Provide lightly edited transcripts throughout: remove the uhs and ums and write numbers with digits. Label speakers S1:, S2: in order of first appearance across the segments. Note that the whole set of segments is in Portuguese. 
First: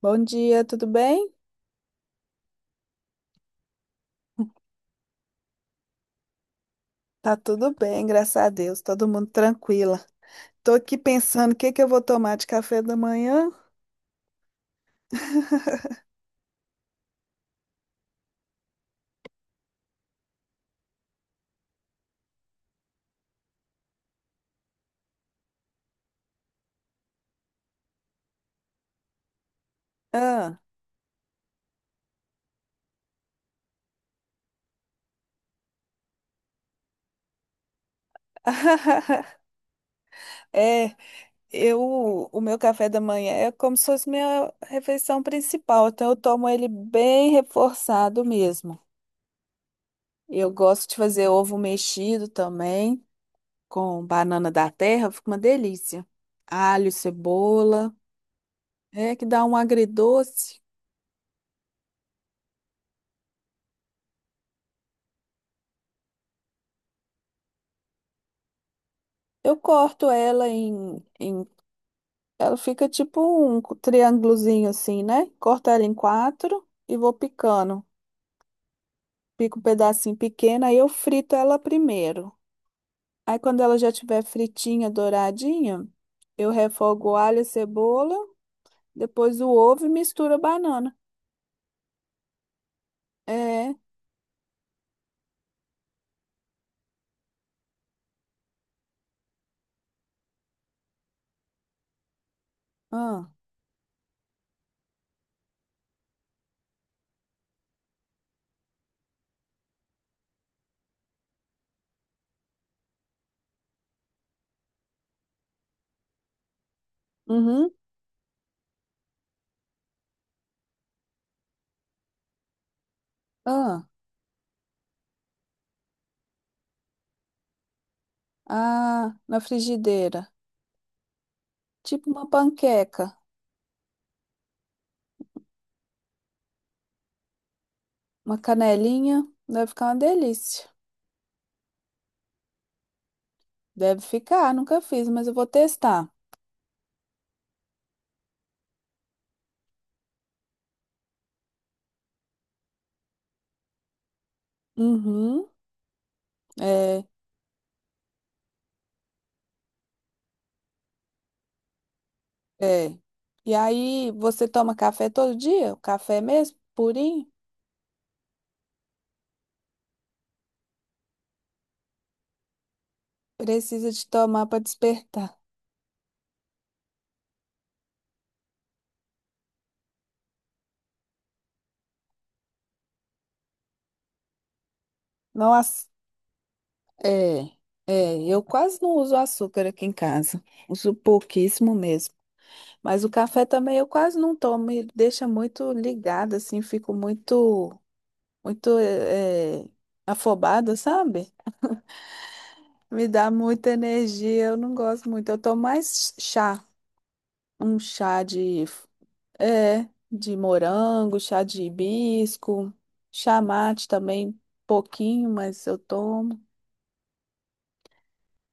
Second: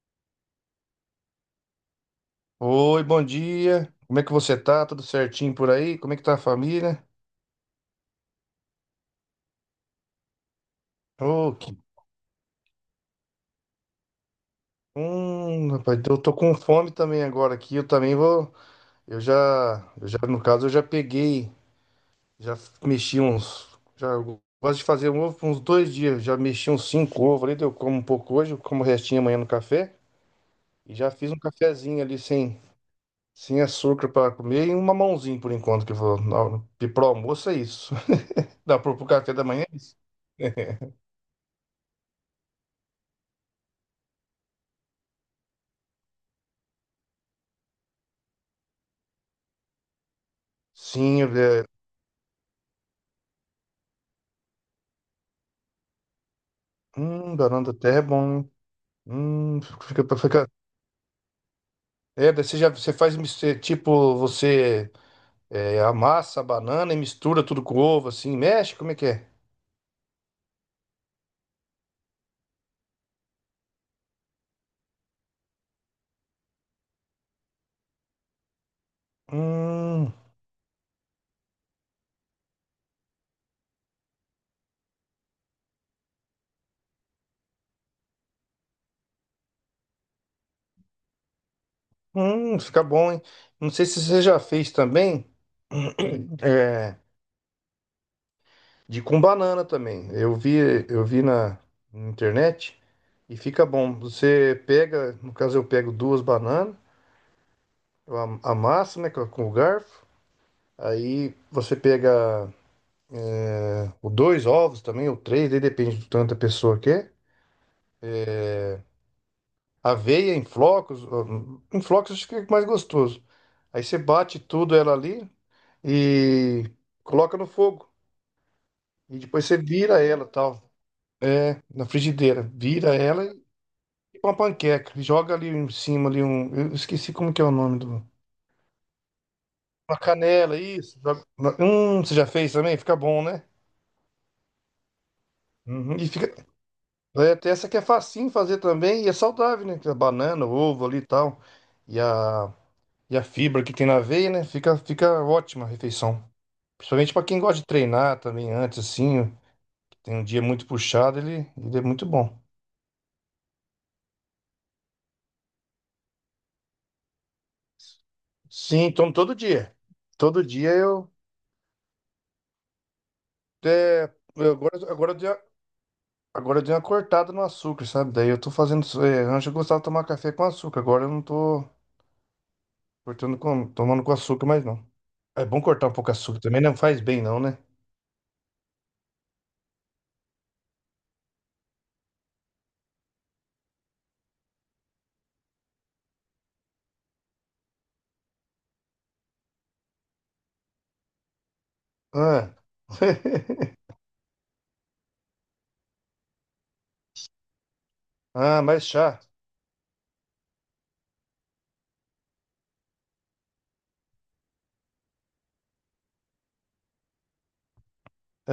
S1: Bom dia, tudo bem?
S2: Oi, bom dia. Como é que você tá? Tudo certinho por aí? Como é que tá a família?
S1: Tá tudo bem, graças a Deus, todo mundo tranquila. Tô aqui pensando
S2: Ô,
S1: o que
S2: que...
S1: que eu vou tomar de café da manhã.
S2: Rapaz, eu tô com fome também agora aqui. Eu também vou. Eu já, eu já, no caso, eu já peguei, já mexi uns. Já eu gosto de fazer um ovo por uns 2 dias. Já mexi uns cinco ovos ali. Eu como um pouco hoje, eu como o restinho amanhã no café.
S1: Ah.
S2: E já fiz um cafezinho ali sem açúcar para comer e um mamãozinho por enquanto que eu vou. Pro almoço é isso. Dá pro café da manhã?
S1: É, o meu café da manhã é como se fosse minha refeição principal, então eu tomo ele bem reforçado mesmo. Eu gosto de
S2: Sim.
S1: fazer ovo mexido também, com banana da terra, fica uma delícia. Alho,
S2: Banana da
S1: cebola,
S2: terra é bom, hein?
S1: é que dá um
S2: Hum, Fica, fica...
S1: agridoce.
S2: É, daí você faz tipo, amassa a banana e mistura tudo com ovo, assim, mexe, como é que é?
S1: Eu corto ela ela fica tipo um triângulozinho assim, né? Corto ela em quatro e vou picando. Pico um
S2: Hum,
S1: pedacinho pequeno, aí eu frito ela primeiro. Aí quando ela já tiver fritinha, douradinha, eu refogo o alho e cebola, depois o ovo e misturo a banana.
S2: fica bom, hein? Não
S1: É,
S2: sei se você já fez também, é, de com banana também. Eu vi na internet
S1: ah,
S2: e fica bom. Você pega, no caso eu pego duas bananas, eu amasso, né, com o garfo. Aí você pega O dois ovos também, ou três, aí depende do tanto da pessoa que é.
S1: uhum,
S2: Aveia em flocos acho que fica mais gostoso. Aí
S1: ah,
S2: você bate tudo ela ali e coloca no fogo.
S1: ah,
S2: E
S1: na
S2: depois você vira
S1: frigideira.
S2: ela, tal, na
S1: Tipo uma
S2: frigideira. Vira
S1: panqueca,
S2: ela e fica uma panqueca. E joga ali em cima ali um, eu esqueci como que é o nome do.
S1: uma canelinha, deve ficar uma
S2: Uma canela,
S1: delícia.
S2: isso. Você já fez também? Fica bom, né?
S1: Deve ficar, nunca fiz, mas eu vou
S2: Uhum.
S1: testar.
S2: E fica, tem essa que é facinho fazer também e é saudável, né? Que é banana, ovo ali e tal. E a fibra que tem na veia, né? Fica, fica
S1: Uhum,
S2: ótima a refeição.
S1: é.
S2: Principalmente para quem gosta de treinar também antes, assim, tem um dia muito puxado, ele é muito bom.
S1: É. E aí, você toma café todo dia? O café é mesmo, purinho?
S2: Sim, então todo dia. Todo dia eu,
S1: Precisa de
S2: é,
S1: tomar
S2: eu
S1: para
S2: agora
S1: despertar.
S2: agora eu dei uma cortada no açúcar, sabe? Daí eu tô fazendo. É, antes eu gostava de tomar café com açúcar, agora eu não tô tomando com açúcar mais não. É bom cortar
S1: Nossa,
S2: um pouco açúcar também, não faz bem não,
S1: é.
S2: né?
S1: É, eu quase não uso açúcar aqui em casa. Uso pouquíssimo mesmo. Mas o café também eu quase não tomo. Ele deixa muito ligado, assim, fico muito, muito afobada, sabe?
S2: Ah,
S1: Me dá muita energia, eu não gosto muito. Eu tomo mais chá, um chá
S2: ah
S1: de
S2: mais chá.
S1: É, de morango, chá de hibisco, chá mate também, pouquinho, mas eu tomo,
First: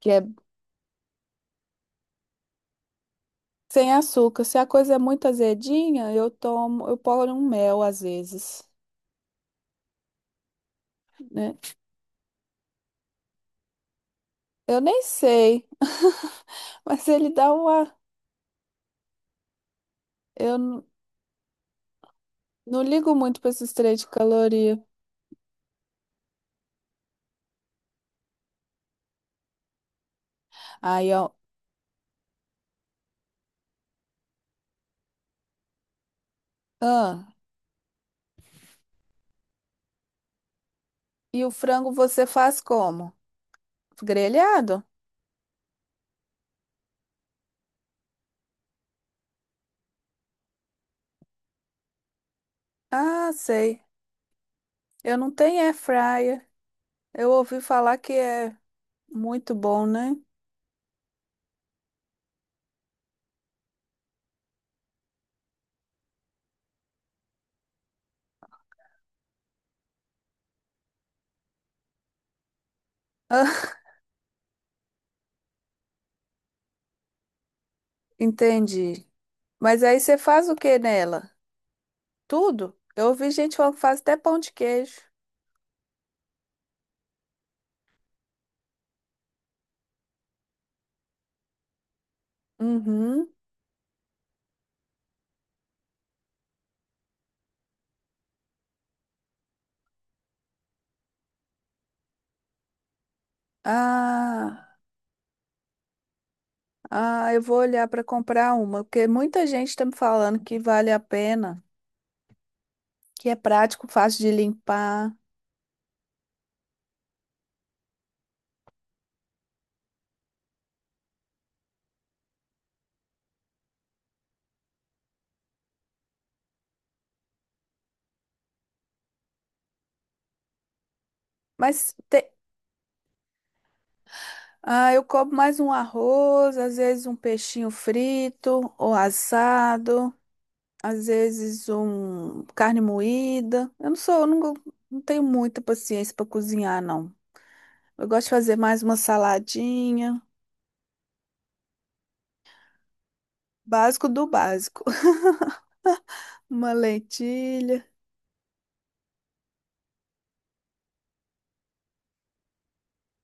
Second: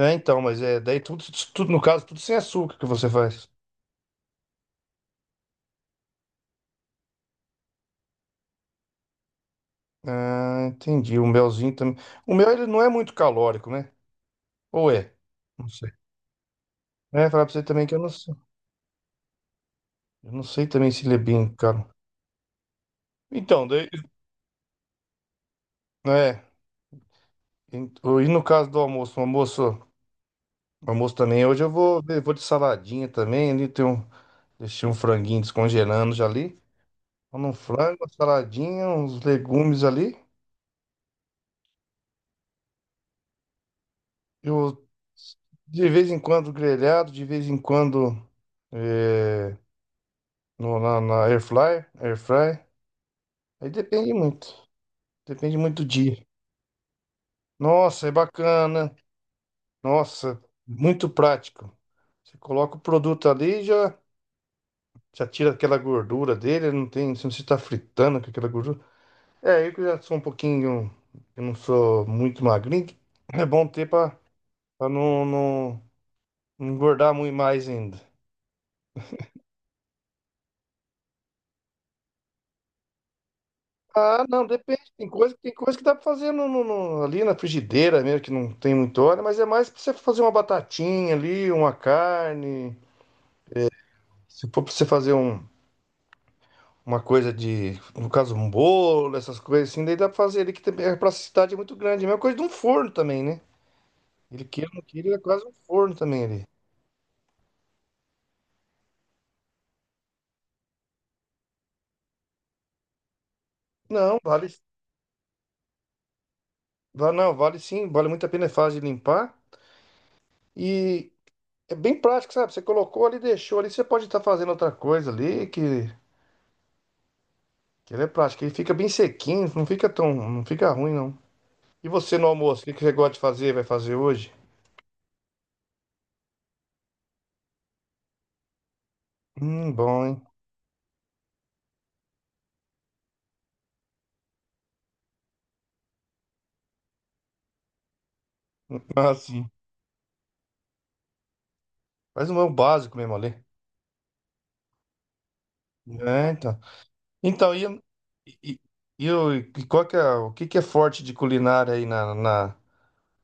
S1: que é
S2: então, mas daí tudo, tudo, no caso, tudo sem açúcar que você faz.
S1: sem açúcar. Se a coisa é muito azedinha, eu ponho um mel às vezes,
S2: Ah, entendi. O
S1: né?
S2: melzinho também. O mel, ele não é muito calórico, né?
S1: Eu
S2: Ou
S1: nem
S2: é?
S1: sei,
S2: Não sei.
S1: mas
S2: É,
S1: ele
S2: falar
S1: dá
S2: pra você também
S1: uma.
S2: que eu não sei. Eu não
S1: Eu
S2: sei também se ele é bem caro.
S1: não ligo muito para
S2: Então,
S1: esses
S2: daí,
S1: três de caloria.
S2: é. E no caso do almoço, o
S1: Aí,
S2: almoço
S1: ó.
S2: também, hoje eu vou de saladinha também, ali tem um, deixei um franguinho descongelando já ali.
S1: Ah,
S2: Então, um frango, uma saladinha, uns legumes ali.
S1: e o frango você faz como? Grelhado?
S2: Eu, de vez em quando, grelhado, de vez em quando, é, no, na, na air fryer, air fry.
S1: Ah,
S2: Aí
S1: sei.
S2: depende muito.
S1: Eu não
S2: Depende
S1: tenho air
S2: muito do dia.
S1: fryer. Eu ouvi falar
S2: Nossa, é
S1: que é
S2: bacana.
S1: muito bom, né?
S2: Nossa, muito prático. Você coloca o produto ali e já tira aquela gordura dele. Não tem, se você não está fritando com aquela gordura. É, eu que já sou um pouquinho. Eu não sou muito magrinho. É bom ter para não, não não engordar muito mais ainda.
S1: Entendi. Mas aí você faz o que nela? Tudo? Eu ouvi gente falando que faz até
S2: Ah,
S1: pão
S2: não,
S1: de
S2: depende.
S1: queijo.
S2: Tem coisa que dá pra fazer ali na frigideira mesmo, que não tem muito óleo, mas é mais pra você fazer uma batatinha ali, uma carne.
S1: Uhum.
S2: Se for pra você fazer uma coisa de, no caso, um bolo, essas coisas assim, daí dá pra fazer ali, que também é pra cidade é muito grande. É a mesma coisa de um forno também, né? Ele
S1: Ah,
S2: queira ou não queira, ele é quase um forno também ali.
S1: ah, eu vou olhar para comprar uma, porque muita gente está me falando que vale a pena, que é prático, fácil
S2: Não,
S1: de
S2: vale,
S1: limpar.
S2: vale, não, vale sim, vale muito a pena, é fácil de limpar. E é bem prático, sabe? Você colocou ali, deixou ali, você pode estar fazendo outra coisa ali, que. Que ele é prático, ele fica bem sequinho, não fica tão, não fica ruim não. E
S1: Mas
S2: você no almoço, o que que você gosta de fazer, vai fazer hoje?
S1: ah, eu como mais um arroz, às vezes um peixinho frito ou
S2: Bom,
S1: assado,
S2: hein?
S1: às vezes um carne moída. Eu não sou, eu não, não tenho muita paciência para cozinhar, não. Eu gosto de fazer mais uma
S2: Ah, sim.
S1: saladinha,
S2: Mas não é o básico mesmo, ali.
S1: básico do básico.
S2: É, então.
S1: Uma
S2: Então,
S1: lentilha.
S2: e, e qual que é, o que que é forte de culinária aí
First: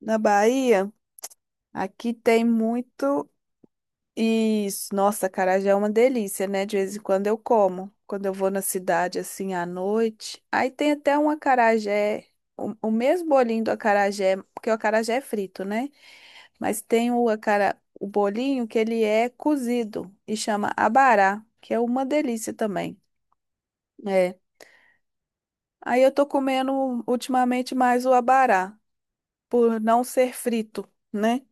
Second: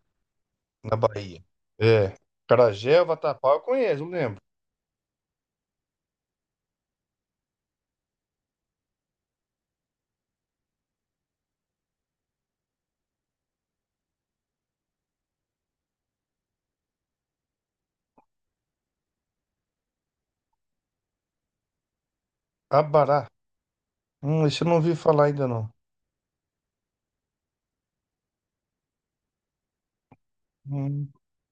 S1: Na Bahia,
S2: na Bahia?
S1: aqui
S2: É,
S1: tem
S2: acarajé,
S1: muito
S2: vatapá, eu conheço, eu lembro.
S1: isso. Nossa, acarajé é uma delícia, né? De vez em quando eu como. Quando eu vou na cidade assim à noite. Aí tem até um acarajé, o mesmo bolinho do acarajé, porque o acarajé é frito, né? Mas tem o bolinho que ele é cozido e chama abará, que é uma delícia também.
S2: Abará.
S1: É.
S2: Esse eu não ouvi falar ainda não.
S1: Aí eu tô comendo ultimamente mais o abará, por não ser frito,
S2: Hum.
S1: né?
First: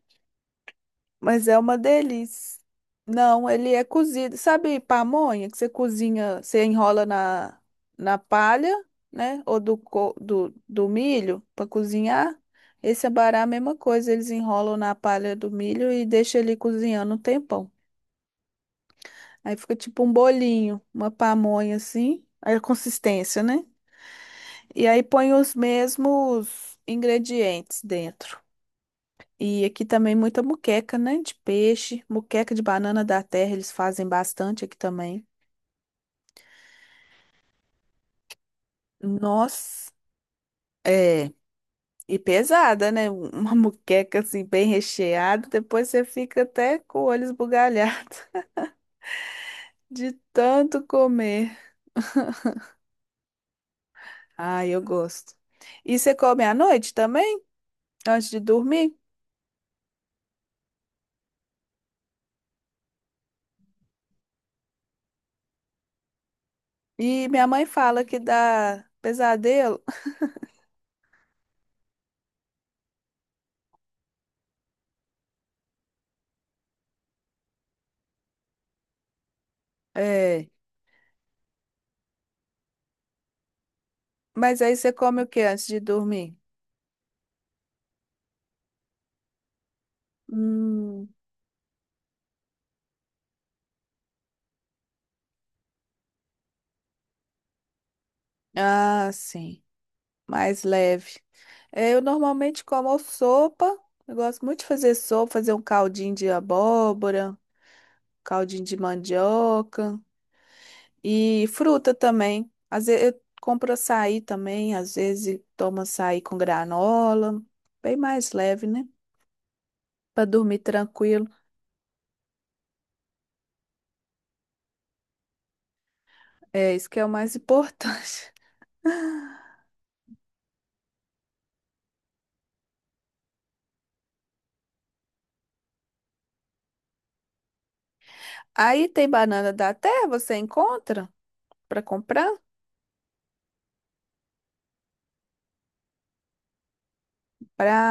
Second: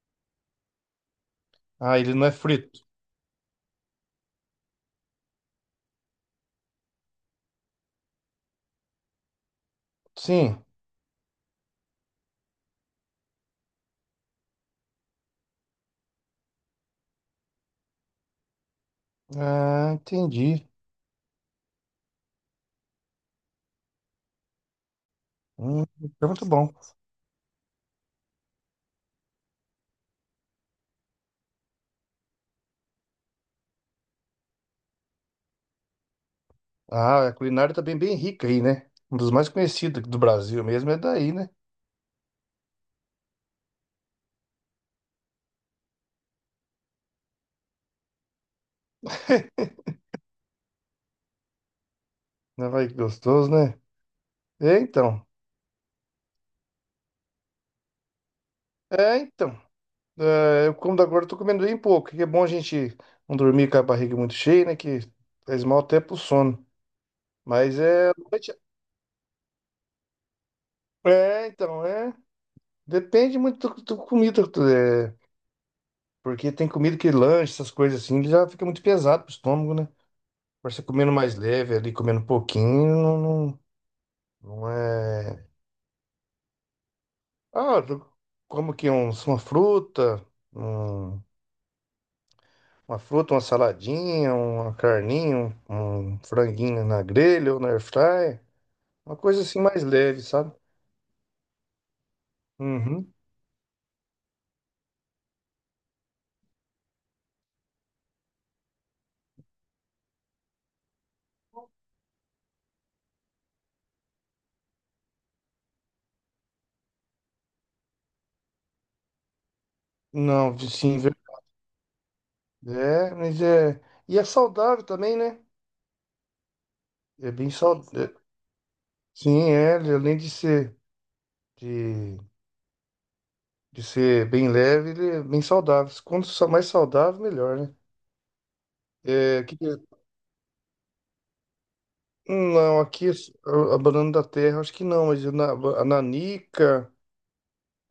S1: Mas é uma
S2: Ah, ele não é
S1: delícia.
S2: frito.
S1: Não, ele é cozido. Sabe pamonha que você cozinha, você enrola na palha, né? Ou do, co- do,
S2: Sim.
S1: do milho para cozinhar? Esse abará é a mesma coisa, eles enrolam na palha do milho e deixam ele cozinhando um tempão. Aí fica
S2: Ah,
S1: tipo um
S2: entendi.
S1: bolinho, uma pamonha assim, aí a consistência, né? E aí põe os
S2: Hum, é muito bom.
S1: mesmos ingredientes dentro. E aqui também muita moqueca, né? De peixe, moqueca de banana da terra, eles fazem bastante aqui também.
S2: Ah, a culinária também é bem rica aí, né? Um dos mais
S1: Nossa,
S2: conhecidos do Brasil mesmo é
S1: é.
S2: daí, né?
S1: E pesada, né? Uma moqueca assim, bem recheada. Depois você fica até com o olho esbugalhado de tanto comer.
S2: Não vai que gostoso, né?
S1: Ai,
S2: É,
S1: eu
S2: então.
S1: gosto. E você come à noite também, antes de dormir?
S2: É, então. É, eu como da agora, tô comendo bem pouco. Que é bom a gente não dormir com a barriga muito cheia, né? Que faz mal até pro sono.
S1: E minha mãe
S2: Mas
S1: fala
S2: é.
S1: que dá pesadelo.
S2: É, então. Depende muito do comida. Tu É, porque tem comida que lanche, essas coisas assim, ele já fica muito pesado pro estômago, né?
S1: É.
S2: Agora você comendo mais leve ali, comendo um pouquinho,
S1: Mas
S2: não
S1: aí você come o que
S2: é.
S1: antes de dormir?
S2: Ah, eu como que uma fruta,
S1: Hum,
S2: um- uma fruta, uma saladinha, uma carninha, um franguinho na grelha ou na air fryer,
S1: ah,
S2: uma coisa assim
S1: sim,
S2: mais leve, sabe?
S1: mais leve. É, eu normalmente como
S2: Uhum.
S1: sopa. Eu gosto muito de fazer sopa, fazer um caldinho de abóbora, caldinho de mandioca e fruta também. Às vezes eu compro açaí também, às vezes tomo açaí com granola, bem mais leve, né? Para
S2: Não,
S1: dormir
S2: sim,
S1: tranquilo.
S2: mas e é saudável também, né?
S1: É isso que é o
S2: É
S1: mais
S2: bem saudável.
S1: importante.
S2: Sim, ele, além de ser de, de ser bem leve, ele é bem saudável. Quanto mais saudável, melhor, né?
S1: Aí tem
S2: É,
S1: banana
S2: que
S1: da terra, você encontra para comprar?
S2: Não, aqui a banana da terra, acho que não, mas a nanica,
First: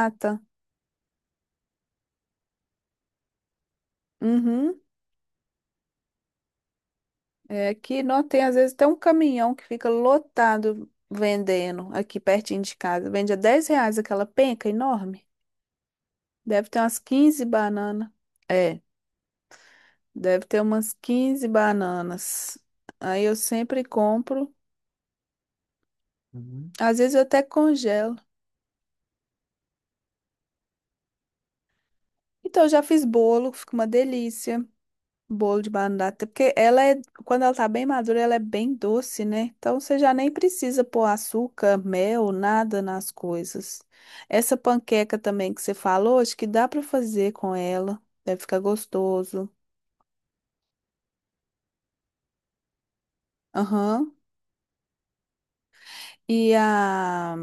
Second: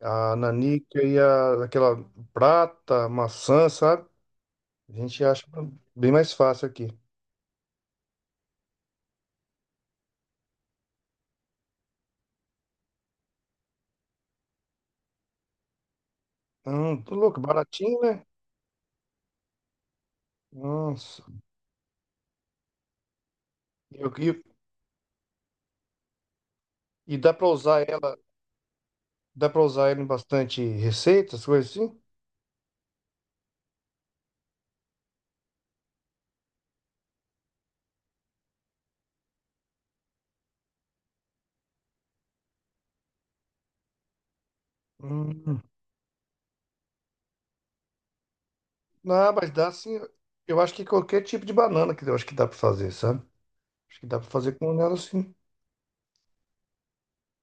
S2: e aquela prata, maçã, sabe?
S1: Uhum.
S2: A gente acha bem mais fácil aqui.
S1: É, aqui não tem, às vezes, até um caminhão que fica lotado vendendo aqui pertinho de casa. Vende a R$ 10 aquela penca enorme. Deve ter umas
S2: Tô louco,
S1: 15
S2: baratinho,
S1: bananas.
S2: né?
S1: É, deve ter umas
S2: Nossa.
S1: 15 bananas. Aí eu sempre
S2: E, eu-
S1: compro.
S2: e-
S1: Às vezes
S2: e
S1: eu até congelo.
S2: dá pra usar ela em bastante receitas, coisas assim?
S1: Então, eu já fiz bolo, fica uma delícia. Bolo de banana, porque quando ela tá bem madura, ela é bem doce, né? Então você já nem precisa pôr açúcar, mel, nada nas coisas. Essa panqueca também que
S2: Hum.
S1: você falou, acho que dá pra fazer com ela, deve ficar
S2: Não,
S1: gostoso.
S2: mas dá sim. Eu acho que qualquer tipo de banana que eu acho que dá pra fazer, sabe? Acho que
S1: Aham.
S2: dá pra fazer com ela sim.
S1: E a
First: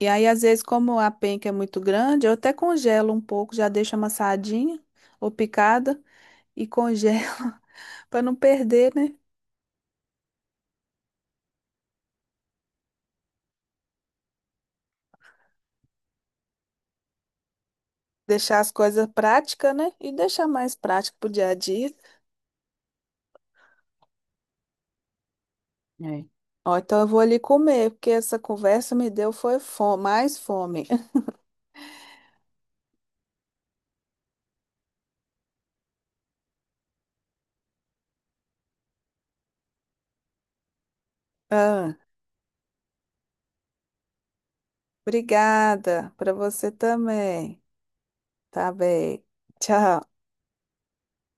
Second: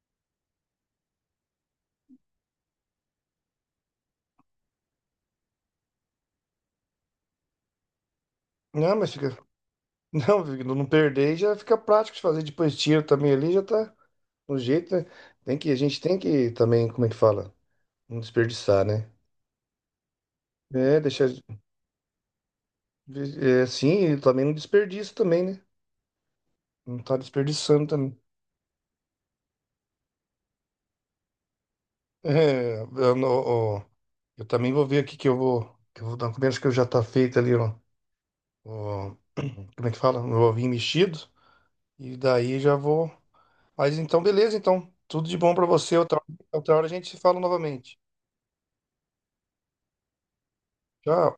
S1: e aí às vezes como a penca é muito grande, eu até congelo um pouco, já deixo amassadinha ou picada e congelo pra não perder,
S2: Não, mas
S1: né?
S2: fica. Não, não perder já fica prático de fazer depois tiro também ali, já tá no jeito, né? A gente tem que também, como é que fala? Não
S1: Deixar as
S2: desperdiçar,
S1: coisas
S2: né?
S1: práticas, né? E deixar mais
S2: É,
S1: prático pro
S2: deixar.
S1: dia a dia.
S2: É, assim, e também não desperdiça também, né?
S1: É. Ó,
S2: Não
S1: então eu
S2: tá
S1: vou ali
S2: desperdiçando
S1: comer, porque
S2: também.
S1: essa conversa me deu foi fome, mais fome.
S2: É, eu, ó, eu também vou ver aqui que eu vou. Que eu vou dar um comida, acho que já tá feito ali, ó. Ó, como é que fala? Meu ovinho mexido.
S1: Ah,
S2: E daí já vou. Mas então, beleza, então. Tudo de bom pra você.
S1: obrigada
S2: Outra,
S1: para você
S2: outra hora a gente se fala
S1: também.
S2: novamente.
S1: Tá bem. Tchau.
S2: Tchau.